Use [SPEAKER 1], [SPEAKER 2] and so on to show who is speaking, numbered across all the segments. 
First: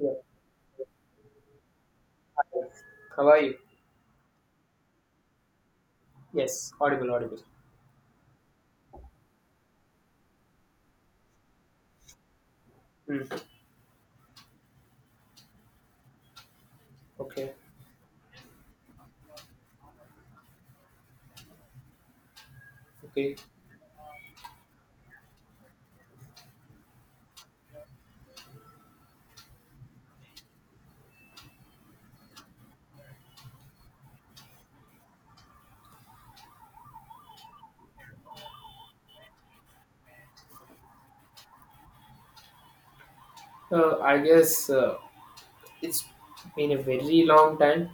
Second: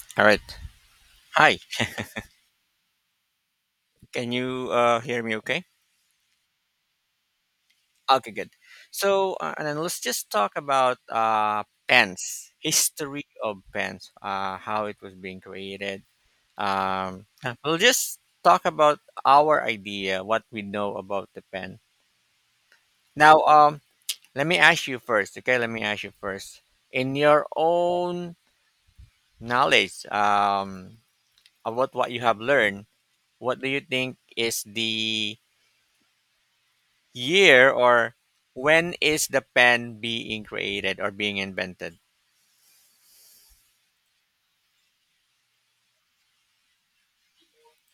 [SPEAKER 1] Yeah.
[SPEAKER 2] All right. Hi.
[SPEAKER 1] Hi. How are you?
[SPEAKER 2] Can you hear me okay?
[SPEAKER 1] Yes, audible, audible.
[SPEAKER 2] Okay, good. So, and then let's just talk about pens, history
[SPEAKER 1] Mm.
[SPEAKER 2] of pens, how it was being created.
[SPEAKER 1] Okay,
[SPEAKER 2] Yeah, we'll just talk about our idea, what we know about the pen.
[SPEAKER 1] okay.
[SPEAKER 2] Now, let me ask you first, okay? Let me ask you first. In your own knowledge about what you have learned, what do you think is the year or when is the pen being created or being invented?
[SPEAKER 1] I guess it's been a very long time.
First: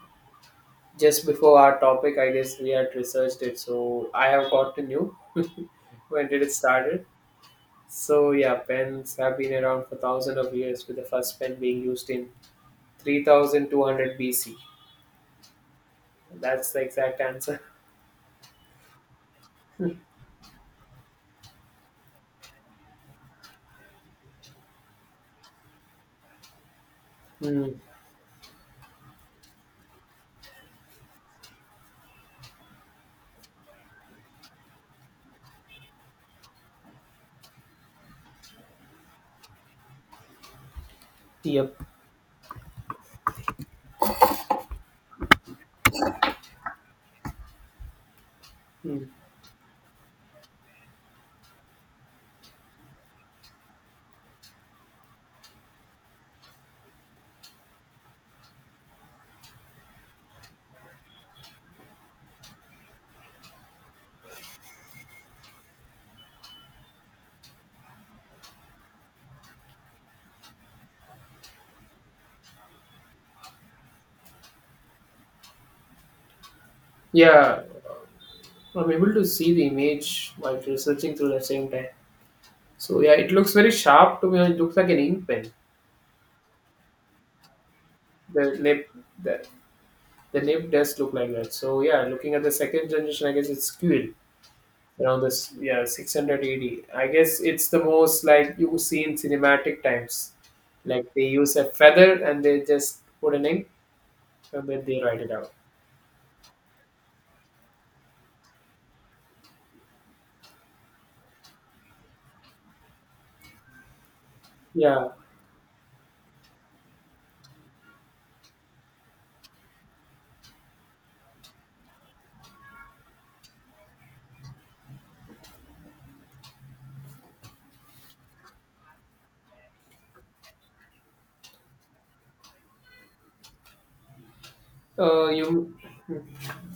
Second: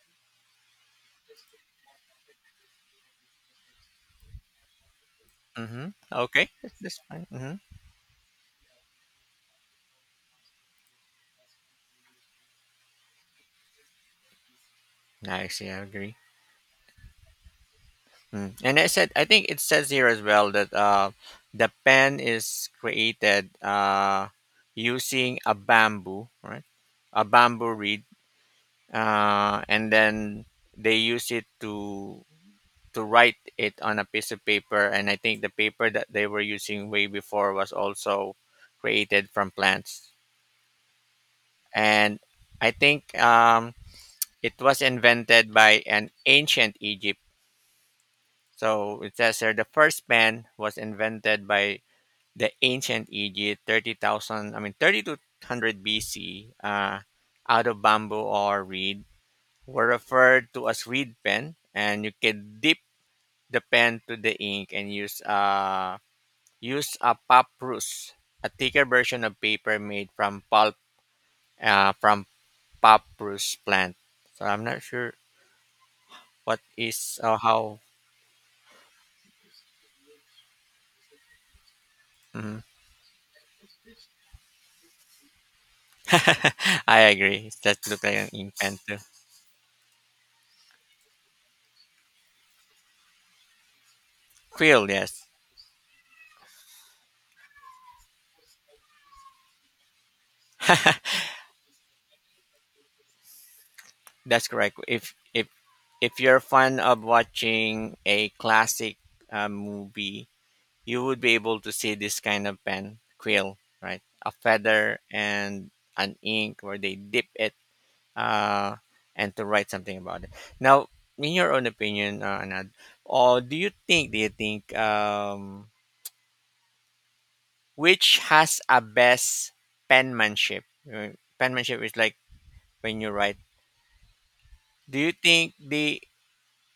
[SPEAKER 1] Just before our topic, I guess we had researched it, so I have gotten you.
[SPEAKER 2] Mm-hmm.
[SPEAKER 1] When did
[SPEAKER 2] Okay,
[SPEAKER 1] it
[SPEAKER 2] that's
[SPEAKER 1] started?
[SPEAKER 2] fine. Mm-hmm.
[SPEAKER 1] So yeah, pens have been around for thousands of years, with the first pen being used in 3200 BC.
[SPEAKER 2] Nice, yeah, I agree.
[SPEAKER 1] That's the exact answer.
[SPEAKER 2] Mm. And I said, I think it says here as well that the pen is created using a bamboo, right? A
[SPEAKER 1] Mm,
[SPEAKER 2] bamboo reed, and then they use it to write it on a piece of paper. And I think the paper that they were using way before was also created from plants.
[SPEAKER 1] yep.
[SPEAKER 2] And I think it was invented by an ancient Egypt. So
[SPEAKER 1] Mm.
[SPEAKER 2] it says here the first pen was invented by the ancient Egypt, thirty thousand, I mean 3200 BC, out of bamboo or reed, were referred to as reed pen, and you can dip the pen to the ink and use use a papyrus, a thicker version of paper made from pulp from papyrus plant. So I'm not sure what is or
[SPEAKER 1] Yeah,
[SPEAKER 2] how?
[SPEAKER 1] I'm able to see the image while researching through the same time.
[SPEAKER 2] Mhm.
[SPEAKER 1] So yeah, it looks very sharp to me. It looks like an ink pen.
[SPEAKER 2] I agree. That look like an
[SPEAKER 1] The
[SPEAKER 2] infant
[SPEAKER 1] nib,
[SPEAKER 2] too.
[SPEAKER 1] the, the nib does look like that. So yeah, looking at the second generation, I guess it's Quill
[SPEAKER 2] Krill,
[SPEAKER 1] around
[SPEAKER 2] yes,
[SPEAKER 1] this yeah 680. I guess it's the most like you see in cinematic times. Like they use a feather and they just put an ink
[SPEAKER 2] that's
[SPEAKER 1] and
[SPEAKER 2] correct.
[SPEAKER 1] then they
[SPEAKER 2] If
[SPEAKER 1] write it
[SPEAKER 2] if
[SPEAKER 1] out.
[SPEAKER 2] if you're fan of watching a classic movie, you would be able to see this kind of pen quill, right? A feather
[SPEAKER 1] Yeah.
[SPEAKER 2] and an ink where they dip it uh, and to write something about it. Now, in your own opinion, Anad, or do you think which has a best penmanship? Penmanship is like when you write. Do you think
[SPEAKER 1] You.
[SPEAKER 2] the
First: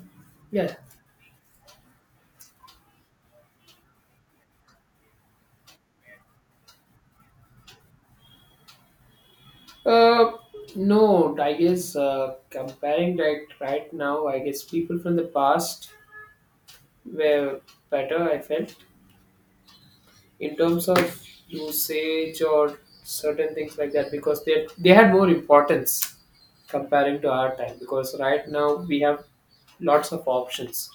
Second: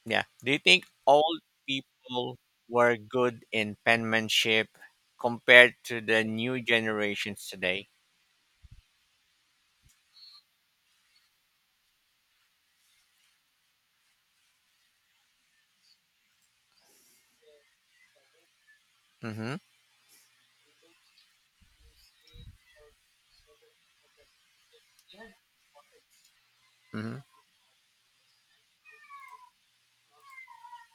[SPEAKER 2] yeah? Do you
[SPEAKER 1] Yeah.
[SPEAKER 2] think old people were good in penmanship compared to the new generations today?
[SPEAKER 1] Uh, no, I guess comparing that right now, I guess people from the past were better. I felt
[SPEAKER 2] Mm-hmm.
[SPEAKER 1] in terms of usage or certain things like that because they had more importance
[SPEAKER 2] Mm-hmm.
[SPEAKER 1] comparing to our time because right now we have lots of options,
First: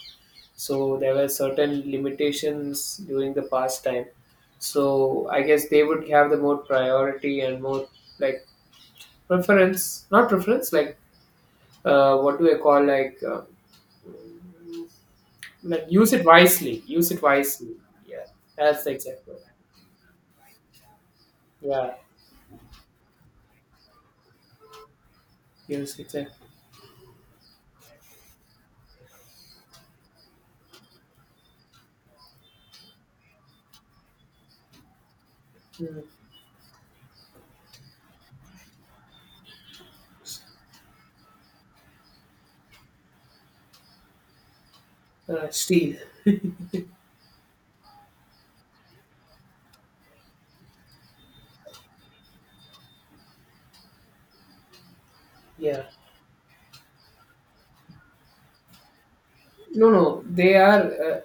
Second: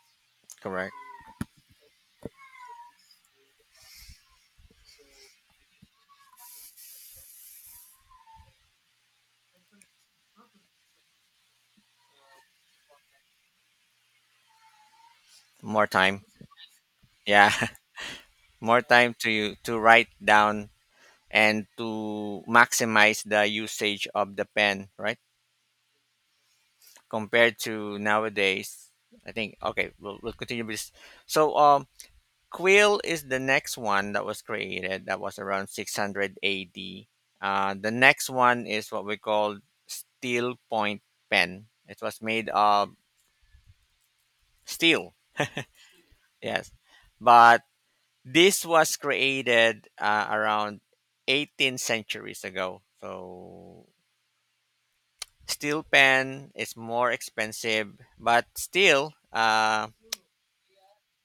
[SPEAKER 2] Correct.
[SPEAKER 1] so there were certain limitations during the past time, so I guess they would have the more priority and more, like, preference, not preference, like what do I call like
[SPEAKER 2] More
[SPEAKER 1] use it
[SPEAKER 2] time.
[SPEAKER 1] wisely, use it
[SPEAKER 2] Yeah,
[SPEAKER 1] wisely. Yeah,
[SPEAKER 2] more
[SPEAKER 1] that's the
[SPEAKER 2] time
[SPEAKER 1] exact
[SPEAKER 2] to
[SPEAKER 1] word.
[SPEAKER 2] you to write down and
[SPEAKER 1] Yeah,
[SPEAKER 2] to maximize the usage of the pen, right?
[SPEAKER 1] use it
[SPEAKER 2] Compared to nowadays, I think. Okay, we'll continue with this. So, quill is the next one that was created that was around
[SPEAKER 1] exactly.
[SPEAKER 2] 600 AD. The next one is what we call steel point pen. It was made of steel,
[SPEAKER 1] Steel,
[SPEAKER 2] yes. But this was created around 18 centuries ago. So
[SPEAKER 1] yeah.
[SPEAKER 2] steel pen is more expensive, but still
[SPEAKER 1] No, no, they are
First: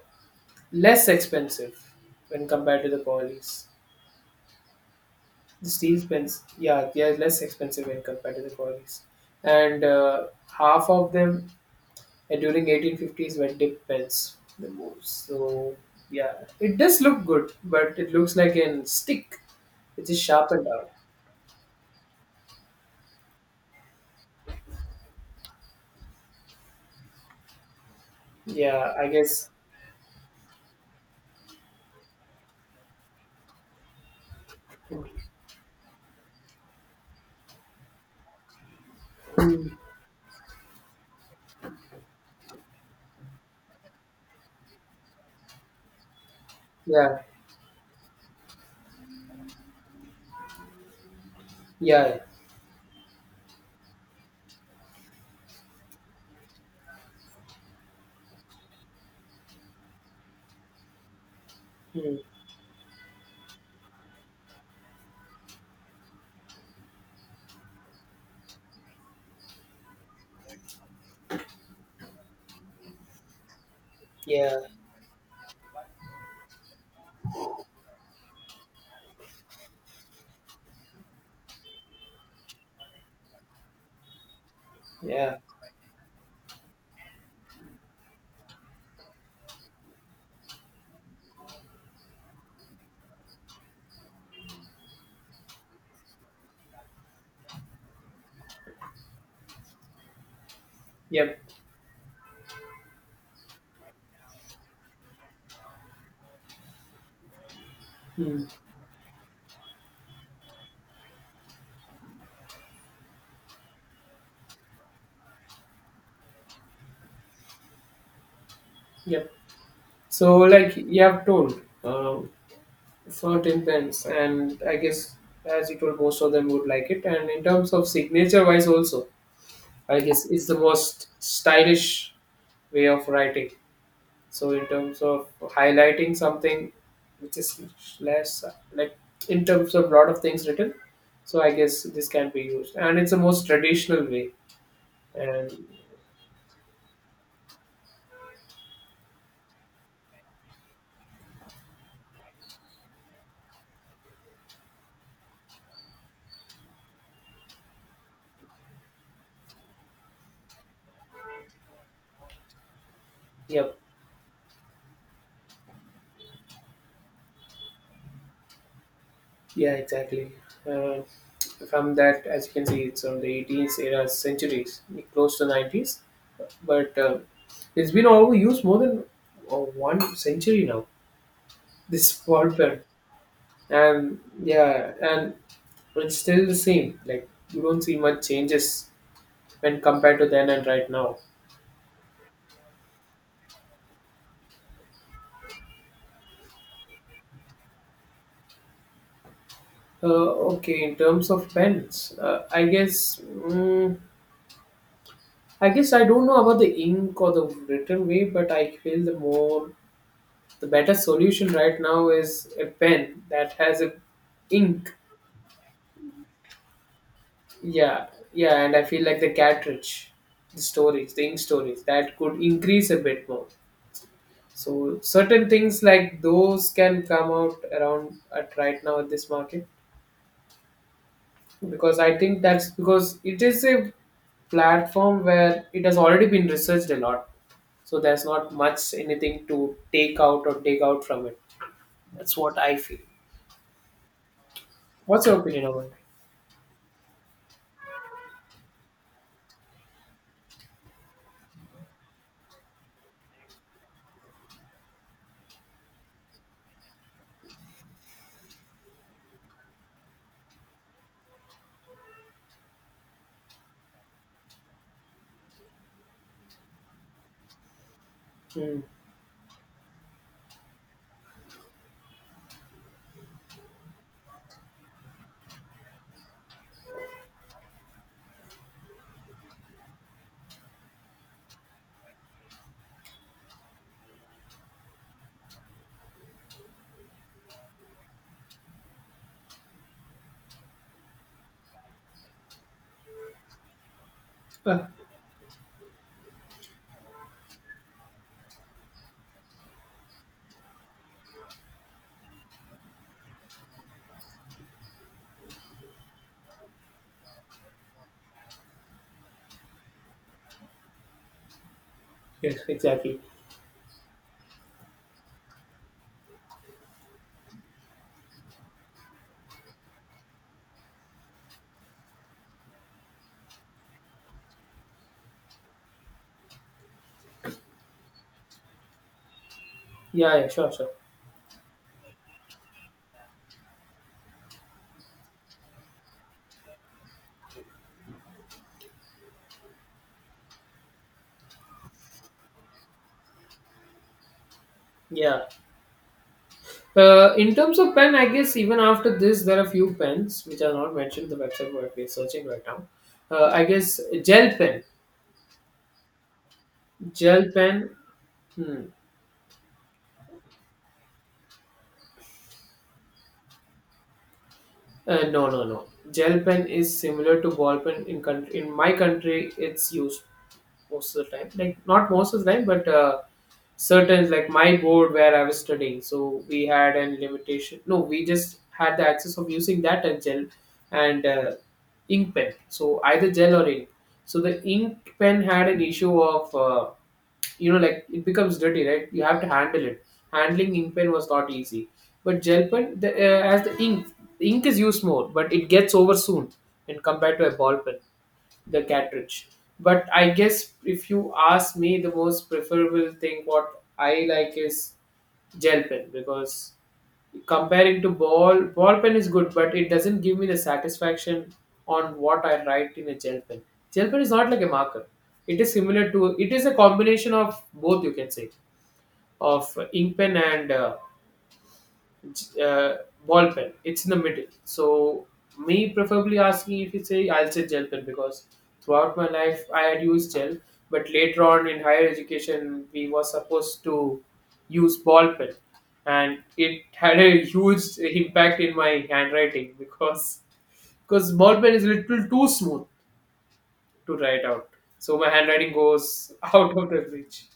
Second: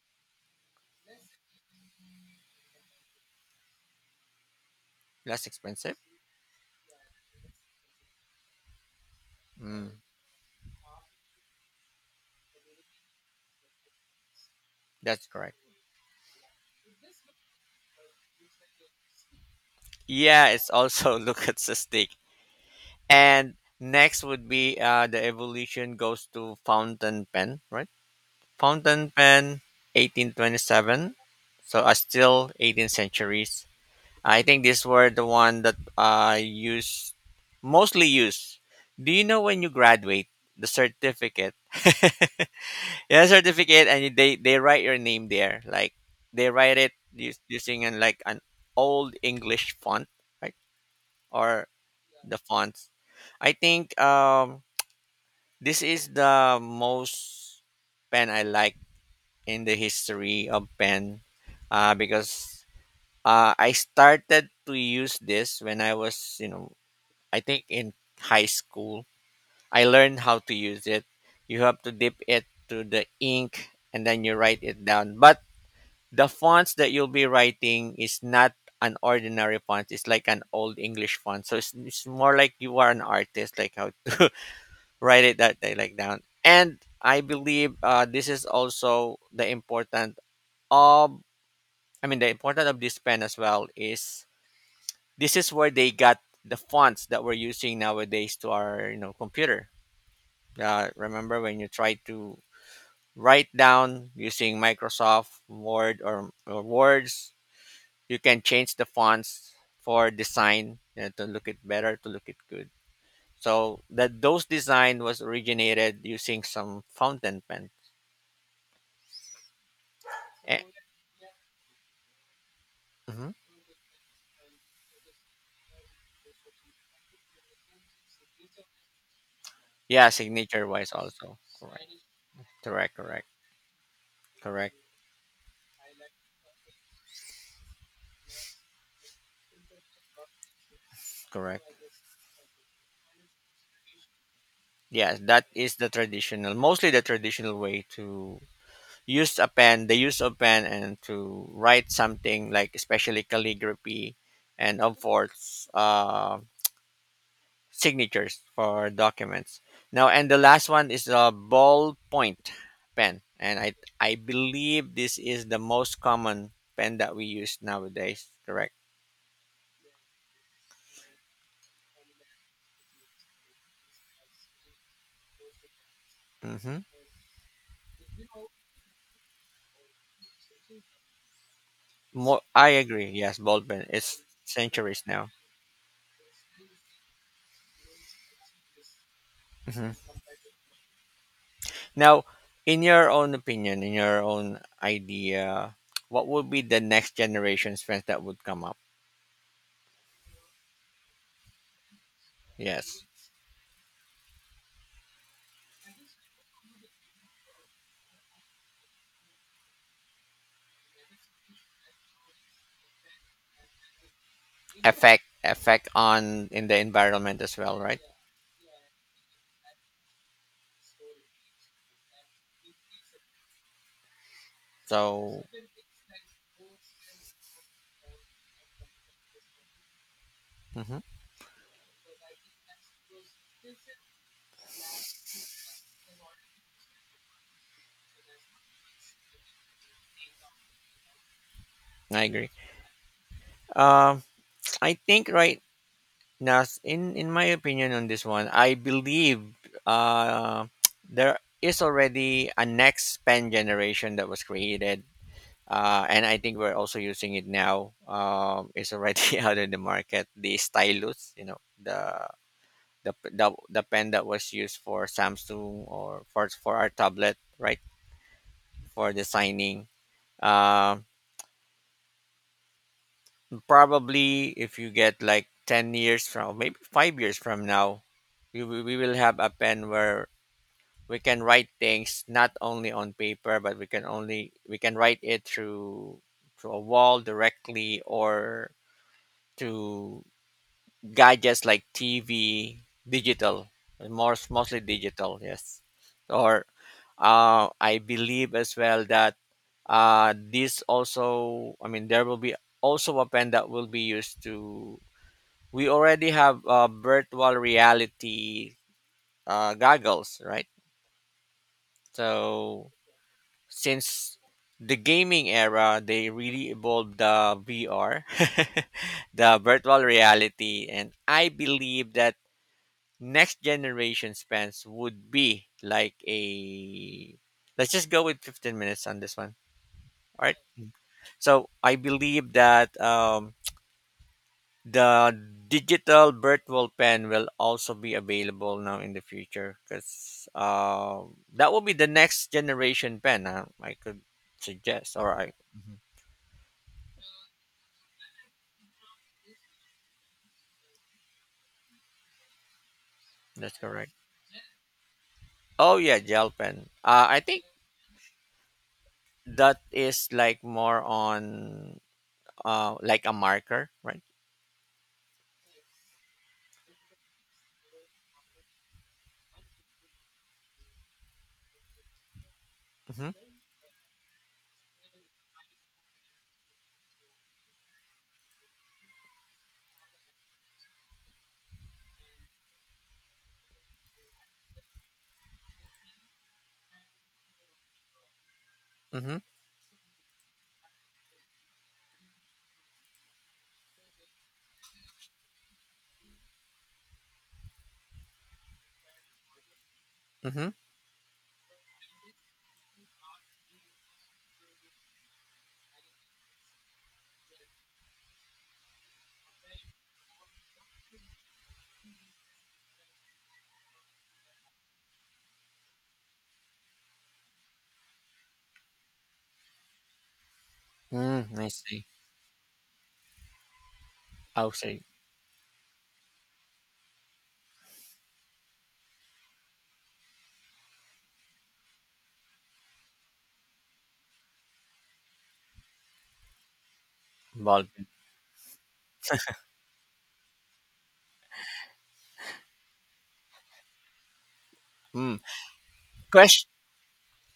[SPEAKER 1] less expensive when compared to the polys.
[SPEAKER 2] less
[SPEAKER 1] The
[SPEAKER 2] expensive.
[SPEAKER 1] steel pens, yeah, they are less expensive when compared to the polys. And
[SPEAKER 2] Mm,
[SPEAKER 1] half of them during 1850s were dip pens, the most.
[SPEAKER 2] that's correct.
[SPEAKER 1] So, yeah, it does look good, but it looks like a stick. It is
[SPEAKER 2] Yeah,
[SPEAKER 1] sharpened
[SPEAKER 2] it's
[SPEAKER 1] out.
[SPEAKER 2] also look at the. And next would be the evolution goes to fountain pen, right?
[SPEAKER 1] Yeah, I
[SPEAKER 2] Fountain
[SPEAKER 1] guess.
[SPEAKER 2] pen, 1827. So are still 18th centuries. I think these were the one that I use mostly use. Do you know when you graduate the certificate? Yeah, certificate, and they write your name there. Like they write it
[SPEAKER 1] Yeah,
[SPEAKER 2] using an, like an old English font, right? Or
[SPEAKER 1] yeah,
[SPEAKER 2] the fonts. I think this is the most pen I like in the history of pen
[SPEAKER 1] mm,
[SPEAKER 2] because I started to use this when I was, you know, I think in high school. I learned how to use it. You have to dip it to the ink and then you
[SPEAKER 1] yeah,
[SPEAKER 2] write it down. But the fonts that you'll be writing is not an ordinary font. It's like an old English font. So it's more like you are an artist, like how to write
[SPEAKER 1] yeah,
[SPEAKER 2] it that they like down. And I believe this is also the important of, the important of this pen as well is this is where they got the fonts that we're using nowadays to our, you know, computer.
[SPEAKER 1] yep,
[SPEAKER 2] Remember when you try to write down using Microsoft Word or words, you can
[SPEAKER 1] mm,
[SPEAKER 2] change the fonts for design, you know, to look it better, to look it good, so that those design was originated using some fountain pen.
[SPEAKER 1] yep. So,
[SPEAKER 2] A-
[SPEAKER 1] like you have told,
[SPEAKER 2] hmm.
[SPEAKER 1] for pens, and I guess as you told most of them would like it, and in terms of signature wise also, I
[SPEAKER 2] Yeah,
[SPEAKER 1] guess it's the
[SPEAKER 2] signature wise
[SPEAKER 1] most
[SPEAKER 2] also. Correct.
[SPEAKER 1] stylish way
[SPEAKER 2] Correct.
[SPEAKER 1] of
[SPEAKER 2] Correct.
[SPEAKER 1] writing. So in
[SPEAKER 2] Correct.
[SPEAKER 1] terms of highlighting something which is less, like, in terms of lot of things written, so I
[SPEAKER 2] Correct.
[SPEAKER 1] guess this can be used and it's the most traditional way.
[SPEAKER 2] Yes, that
[SPEAKER 1] And
[SPEAKER 2] is the traditional, mostly the traditional way to use a pen, the use of pen, and to write something like especially calligraphy, and of course, signatures for documents. Now, and the last one is a ballpoint pen, and I
[SPEAKER 1] yep.
[SPEAKER 2] I believe this is the most common pen that we use nowadays. Correct.
[SPEAKER 1] Yeah, exactly. uh, from that, as you can see, it's from the 18th era centuries, close to 90s,
[SPEAKER 2] Hmm.
[SPEAKER 1] but it's been overused more than, uh, one century now. This
[SPEAKER 2] More,
[SPEAKER 1] ball
[SPEAKER 2] I
[SPEAKER 1] pen,
[SPEAKER 2] agree. Yes, Baldwin.
[SPEAKER 1] and
[SPEAKER 2] It's
[SPEAKER 1] yeah,
[SPEAKER 2] centuries now.
[SPEAKER 1] and it's still the same. Like you don't see much changes when
[SPEAKER 2] Hmm.
[SPEAKER 1] compared to then and right now.
[SPEAKER 2] Now, in your own opinion, in your own idea, what would be the next generation's trends that would come up?
[SPEAKER 1] Okay, in terms of pens, I
[SPEAKER 2] Yes,
[SPEAKER 1] guess mm, I guess I don't know about the ink or the written way, but I feel the more, the better solution right now is a pen that has a ink.
[SPEAKER 2] effect on in the environment as well, right?
[SPEAKER 1] Yeah, yeah, and I feel like the cartridge, the storage, the ink storage, that could increase a bit more. So
[SPEAKER 2] So,
[SPEAKER 1] certain things like those can come out around at right now at this market
[SPEAKER 2] mhm,
[SPEAKER 1] because I think that's because it is a platform where it has already been researched a lot. So there's not much anything to take out or take out from it.
[SPEAKER 2] I
[SPEAKER 1] That's
[SPEAKER 2] agree.
[SPEAKER 1] what I feel.
[SPEAKER 2] Um, I
[SPEAKER 1] What's
[SPEAKER 2] think
[SPEAKER 1] your
[SPEAKER 2] right
[SPEAKER 1] opinion about
[SPEAKER 2] now, in my opinion on this one, I believe uh, there is already a next pen generation that was created and I think we're also using it now. It's already out in the market. The stylus, you know, the pen that was used for Samsung or for our tablet, right?
[SPEAKER 1] it? Hmm.
[SPEAKER 2] For designing. Um, probably if you get like 10 years from maybe 5 years from now, we will have a pen where we can write things not only on paper, but we can write it through a wall directly or to gadgets like TV, digital, more mostly
[SPEAKER 1] Ah,
[SPEAKER 2] digital, yes. Or I believe as well that this also, I mean, there will be also a pen that will be used to. We already have virtual reality goggles, right?
[SPEAKER 1] yes,
[SPEAKER 2] So
[SPEAKER 1] exactly.
[SPEAKER 2] since the gaming era, they really evolved the VR, the virtual reality, and I believe that next generation spans would be like a, let's just go with 15 minutes on this one.
[SPEAKER 1] Yeah,
[SPEAKER 2] All
[SPEAKER 1] yeah,
[SPEAKER 2] right.
[SPEAKER 1] sure, sure.
[SPEAKER 2] So I believe that the digital virtual pen will also be available now in the future, because um, that will be the next generation pen, huh? I could suggest. All
[SPEAKER 1] Yeah.
[SPEAKER 2] right.
[SPEAKER 1] In terms of pen, I guess even after this, there are few pens which are not mentioned the website where we're searching right now. I
[SPEAKER 2] That's
[SPEAKER 1] guess
[SPEAKER 2] correct.
[SPEAKER 1] gel pen,
[SPEAKER 2] Oh yeah, gel pen. I
[SPEAKER 1] gel
[SPEAKER 2] think
[SPEAKER 1] pen. Hmm.
[SPEAKER 2] that is like more on like a marker, right?
[SPEAKER 1] No, no, no. Gel pen is similar to ball pen in country. In my country, it's used most of the time. Like not most of the time, but
[SPEAKER 2] Mm-hmm.
[SPEAKER 1] certain like my board where I was studying. So we had an limitation. No, we just had the access of using that and gel and ink pen. So either gel or ink. So the ink pen had an issue of you know like it becomes dirty, right? You
[SPEAKER 2] Mm-hmm.
[SPEAKER 1] have to handle it. Handling ink pen was not easy, but gel pen the, as the ink is used more, but it gets over soon in compared to a ball pen the cartridge. But I
[SPEAKER 2] Mm-hmm.
[SPEAKER 1] guess if you ask me, the most preferable thing what I like is gel pen because comparing to ball pen is good, but it doesn't give me the satisfaction on what I write in a gel pen. Gel pen is not like a marker. It is similar to it is a combination of both, you can say, of ink pen and
[SPEAKER 2] Mm, I see.
[SPEAKER 1] uh, ball pen. It's in the middle.
[SPEAKER 2] Oh, sorry.
[SPEAKER 1] So me preferably asking if you say, I'll say gel pen because throughout my life I had used gel, but later on in higher education we were supposed to use ball pen, and it had a huge
[SPEAKER 2] Involvement.
[SPEAKER 1] impact in my handwriting because ball pen is a little too smooth to write out. So my
[SPEAKER 2] Mm.
[SPEAKER 1] handwriting goes
[SPEAKER 2] Question.
[SPEAKER 1] out of the reach.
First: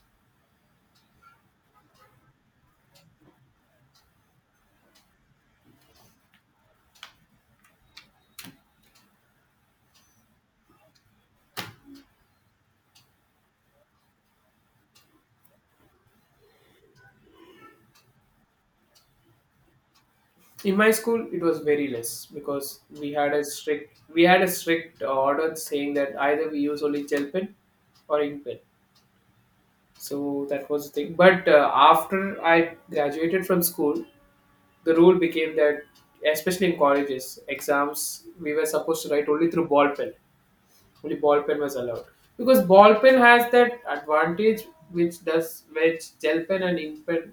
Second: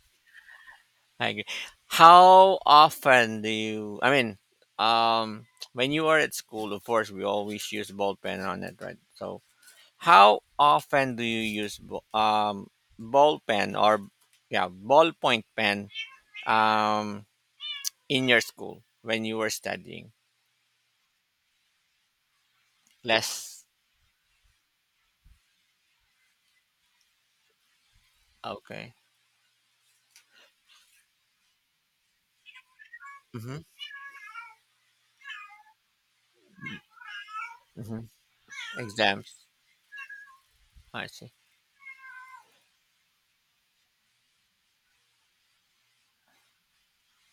[SPEAKER 2] I agree. How often do you? I mean, um, when you are at school, of course, we always use ball pen on it, right? So, how often do you use ball pen or yeah ballpoint pen um in your school when you were studying?
[SPEAKER 1] In my school it was very less because we had a
[SPEAKER 2] Less.
[SPEAKER 1] strict we had a strict order saying that either we use only gel pen or ink pen,
[SPEAKER 2] Okay.
[SPEAKER 1] so that was the thing, but after I graduated
[SPEAKER 2] Mm-hmm.
[SPEAKER 1] from school the rule became that, especially in colleges
[SPEAKER 2] Mm-hmm.
[SPEAKER 1] exams, we were supposed to write
[SPEAKER 2] Exams.
[SPEAKER 1] only through ball pen.
[SPEAKER 2] I
[SPEAKER 1] Only
[SPEAKER 2] see.
[SPEAKER 1] ball pen was allowed because ball pen has that advantage which does, which gel pen and ink pen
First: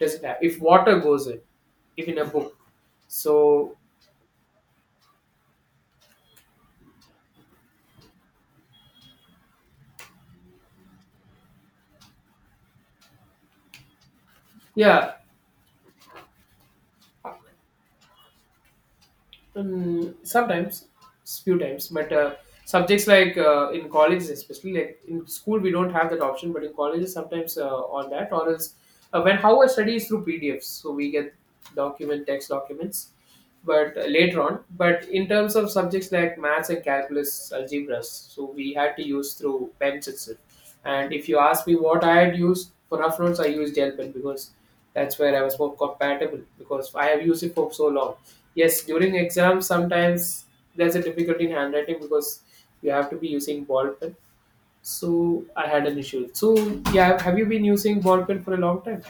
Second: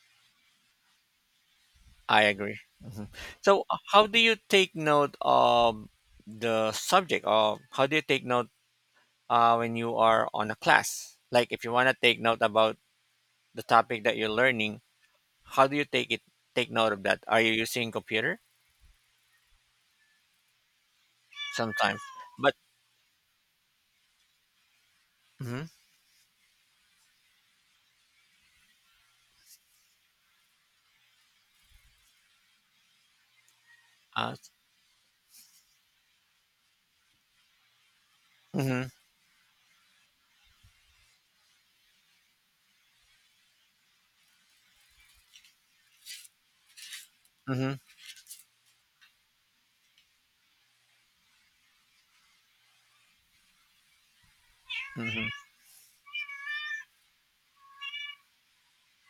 [SPEAKER 1] doesn't have, if water goes in, if in
[SPEAKER 2] I
[SPEAKER 1] a book.
[SPEAKER 2] agree. Mhm.
[SPEAKER 1] So
[SPEAKER 2] So, how do you take note of the subject, or how do you take note when you are on a class? Like, if you want to take note about the topic that you're learning,
[SPEAKER 1] yeah.
[SPEAKER 2] how do you take it? Take note of that. Are you using computer
[SPEAKER 1] Mm, sometimes, few times,
[SPEAKER 2] sometimes?
[SPEAKER 1] but
[SPEAKER 2] But
[SPEAKER 1] subjects like in colleges, especially like in school,
[SPEAKER 2] mhm,
[SPEAKER 1] we don't have that option. But in colleges, sometimes on that, or else when how I study is through PDFs, so we get document text documents. But
[SPEAKER 2] uh,
[SPEAKER 1] later on, but in terms of subjects like maths and calculus, algebras, so we
[SPEAKER 2] mhm,
[SPEAKER 1] had to use through pens itself. And if you ask me what I had used for rough notes, I used gel pen because that's where I was more compatible because I have used it for
[SPEAKER 2] mhm,
[SPEAKER 1] so long. Yes, during exams sometimes there's a difficulty in handwriting because you have to be using ball pen.
[SPEAKER 2] mhm.
[SPEAKER 1] So I had an issue. So yeah, have you been using ball pen for a long time?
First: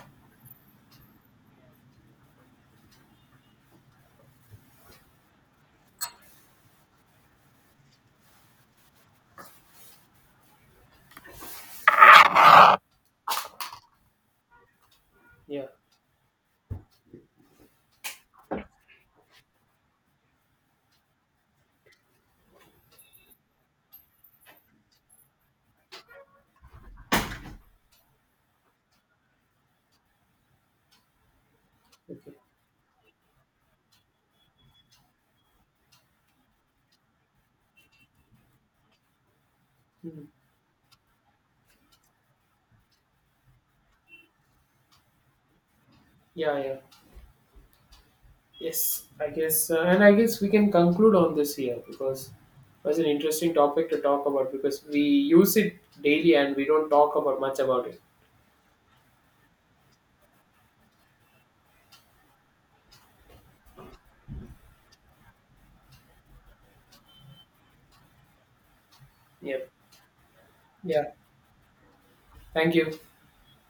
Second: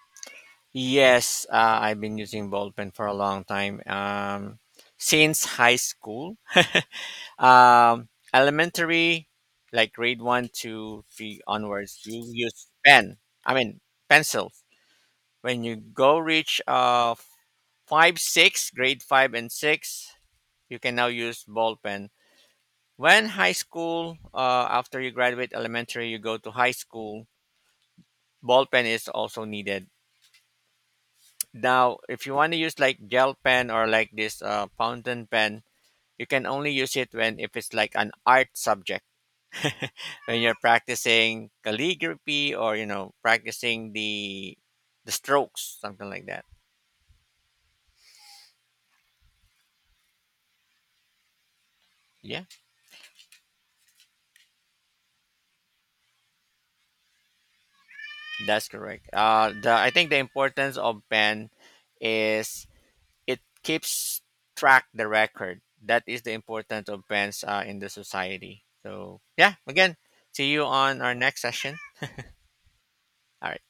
[SPEAKER 2] Yes, I've been using ballpen for a long time since high school. Um, elementary, like grade one, two, three onwards, you use pen. I mean pencils. When
[SPEAKER 1] Yeah.
[SPEAKER 2] you go reach five, six, grade five and six, you can now use ball pen. When high school, after you graduate elementary, you go to high school. Ball pen is also needed. Now, if
[SPEAKER 1] Okay.
[SPEAKER 2] you want to use like gel pen or like this fountain pen, you can only use it when if it's like an art subject
[SPEAKER 1] Mhm.
[SPEAKER 2] when you're practicing calligraphy or you know practicing the strokes something like that.
[SPEAKER 1] Yeah, yeah. Yes, I guess, and I guess we can conclude on this here because
[SPEAKER 2] Yeah,
[SPEAKER 1] it was an interesting topic to talk about because we use it daily and we don't talk about much about it.
[SPEAKER 2] that's correct. Uh the i think the importance of pen is it keeps track the record, that is the importance of pens in the society. So yeah,
[SPEAKER 1] Yeah.
[SPEAKER 2] again, see you on
[SPEAKER 1] Yeah.
[SPEAKER 2] our next session.
[SPEAKER 1] Thank you.
[SPEAKER 2] All right.